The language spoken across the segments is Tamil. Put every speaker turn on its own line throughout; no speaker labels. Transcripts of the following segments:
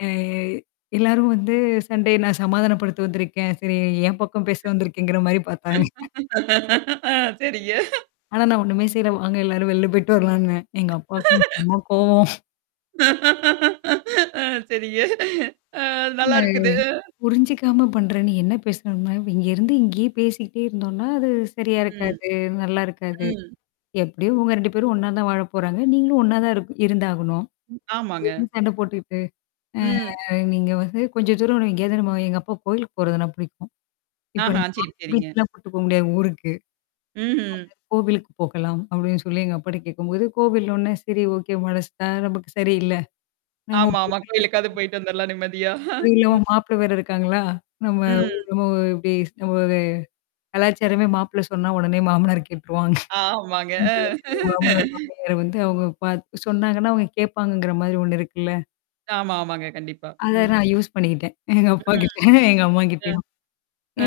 எ எல்லாரும் வந்து சண்டைய நான் சமாதானப்படுத்த வந்திருக்கேன். சரி, என் பக்கம் பேச வந்திருக்கீங்கிற மாதிரி பார்த்தாங்க.
ஆ செரிங்க
ஆனா நான் ஒண்ணுமே செய்யல. வாங்க, எல்லாரும் வெளில போயிட்டு வரலாம்னு சொன்னேன். எங்க அப்பாவுக்கு செம கோவம்.
ஆ செரிங்க ஆ
ஆ
நல்லைருக்குது
புரிஞ்சுக்காம பண்றேன். நீ என்ன பேசணும்னா, இங்கிருந்து இங்கேயே பேசிக்கிட்டே இருந்தோம்னா அது சரியா
ம்.
இருக்காது. நல்லா இருக்காது.
ம்.
எப்படியோ உங்க ரெண்டு பேரும் ஒண்ணாத்தான் வாழப் போறாங்க. நீங்களும் ஒண்ணாத்தான் இரு இருந்தாகணும்.
ஆமாங்க.
என்ன சண்டை போட்டுக்கிட்டு? அ
ம்.
நீங்க வந்து கொஞ்சம் தூரம் எங்கேயாவது, நம்ம எங்க அப்பா கோவிலுக்கு போறதுன்னா பிடிக்கும். இப்படி
ஆஹா. செரி, செரிங்க.
பீச்சுக்கெல்லாம் போயிருக்க முடியாது ஊருக்கு. கோல்லுக்
ம்ஹ்ம்.
கோவிலுக்கு போகலாம்னு அப்புடினு சொல்லி எங்க அப்பாட்ட கேட்கும்போது, கோவில்னோடனே, சேரி ஓகே. மனசுதான் நமக்கு சரியில்ல. நம்ம போல
ஆமாமா. கோயிலுக்காவது போயிட்டு வந்துரலாம் நிம்மதியா.
அது இல்லா வோ
ம்.
மாப்பிள்ளை வேற இருக்காங்களா? நம்ம ஊ
ம்.
நம்ம இப்படி இருக்கும்போதே கலாச்சாரமே மாப்பிள்ளை சொன்னா உடனே மாமனார் கேட்டுருவாங்க.
ஆமாங்க.
அந்த மாமனாரும் மாமியாரும் வந்து அவங்க பாத்து சொன்னாங்கன்னா, அவங்க கேட்பாங்கங்கிற மாதிரி ஒண்ணு இருக்குல்ல.
ஆமா, ஆமாங்க. கண்டிப்பா.
அத நான் யூஸ் பண்ணிக்கிட்டேன். எங்க அப்பாகிட்ட,
ம்.
எங்க
ம்.
அம்மாகிட்டயும்.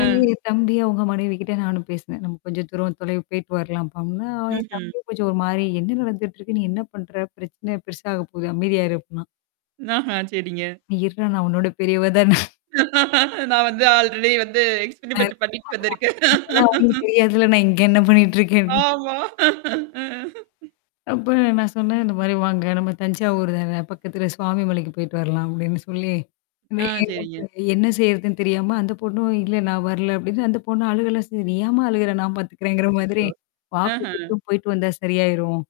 ஆ.
தம்பி, அவங்க மனைவிகிட்ட நானும் பேசினேன். நம்ம கொஞ்சம் தூரம் போயிட்டு வரலாம் அப்படின்னா, என்
ம்ஹ்ம்.
தம்பியும் கொஞ்சம் ஒரு மாதிரி, "என்ன நடந்துட்டு இருக்கு? நீ என்ன பண்ற? பிரச்சனை பெருசா ஆகப் போகுது. அமைதியா இரு," அப்படின்னான்.
ஆஹ செரிங்க.
நீ, நான் உன்னோட பெரியவதான.
நான் வந்து ஆல்ரெடி வந்து
ஆ,
எக்ஸ்பீரிமென்ட் பண்ணிட்டு வந்திருக்கேன்
அதெல்லாம் [unintelligible] தெரியாதுல்ல. நான் இங்க என்ன பண்ணிட்டு இருக்கேன்னு.
ஆமா
அப்புறம் நான் சொன்னேன், "இந்த மாதிரி வாங்க. நம்ம தஞ்சாவூர்தான. பக்கத்துல சுவாமிமலைக்குப் போயிட்டு வரலாம்," அப்படின்னு சொல்லி. வே
ஆ
ஏன்னா
செரிங்க.
"என்ன செய்றதுன்னு தெரியாம," அந்தப் பொண்ணும், "இல்ல, நான் வரல," அப்படின்னு அழுகலாமே செஞ்சா. "நீ ஏம்மா அழுகுற? நான் பார்த்துக்கிறேன்"ங்கிற மாதிரி.
அச்சச்சோ. அஹா.
கொஞ்ச தூரம் "போயிட்டு வந்தா சரியாயிரும்.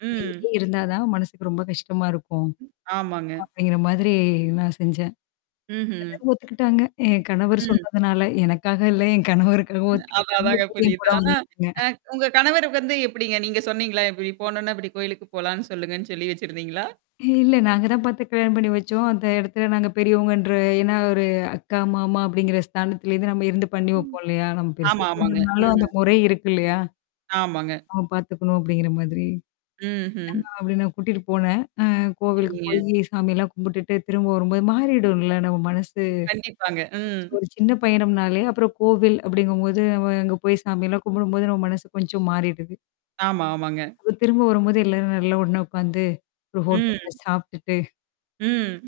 ம்.
இங்கேயே இருந்தாத்தான் மனசுக்கு ரொம்ப கஷ்டமா இருக்கும்,"
ஆமாங்க.
அப்படிங்கிற மாதிரி நான் செஞ்சேன். [unintelligible]
ம்ஹ்ம்.
ஒத்துக்கிட்டாங்க. என் கணவர்
ம்.
சொன்னதுனால. எனக்காக இல்ல, என் கணவருக்காக
அதான்,
ஒத்துக்கிட்டாங்க.
அதாங்க
என்
புரியுது.
கூட
ஆனா,
வந்தாங்க.
அ உங்க கணவருக்கு வந்து எப்படிங்க? நீங்க சொன்னீங்களா, "இப்படி போனோம்னா, இப்படி கோயிலுக்குப் போலாம்னு சொல்லுங்கன்னு சொல்லி வச்சிருந்தீங்களா?"
இல்ல, நாங்கதான் பார்த்து கல்யாணம் பண்ணி வச்சோம். அந்த இடத்துல நாங்க பெரியவங்கன்ற ஏன்னா ஒரு அக்கா, மாமா அப்படிங்கிற ஸ்தானத்துல இருந்து நம்ம இருந்து பண்ணி
ம்,
வைப்போம் இல்லையா? நம்ம பெருசா
ஆமா ஆமாங்க.
பண்ணலனாலும் அந்த
ம்.
முறை இருக்குல்லையா?
ஆமாங்க.
ஆ, பார்த்துக்கணும் அப்படிங்கிற மாதிரி.
ம்ஹ்ம்.
ஆமா, அப்படி நான் கூட்டிட்டுப் போனேன். கோவிலுக்குப்
செரிங்க.
போயி சாமியெல்லாம் கும்பிட்டுட்டு திரும்ப வரும்போது மாறிடும்ல நம்ம மனசு.
கண்டிப்பாங்க.
ஒரு
ம்.
சி ஒரு சின்ன பயணம்னாலே, அப்புறம் கோவில் அப்படிங்கும்போது நம்ம அங்க போயி சாமியெல்லாம் கும்பிடும்போது நம்ம மனசு கொஞ்சம் மாறிடுது.
ஆமா, ஆமாங்க.
அப்ப திரும்ப வரும்போது எல்லாரும் நல்லா ஒண்ணே உட்காந்து. ஒரு
ம்.
ஹோட்டல்ல சாப்டுட்டு
ம்.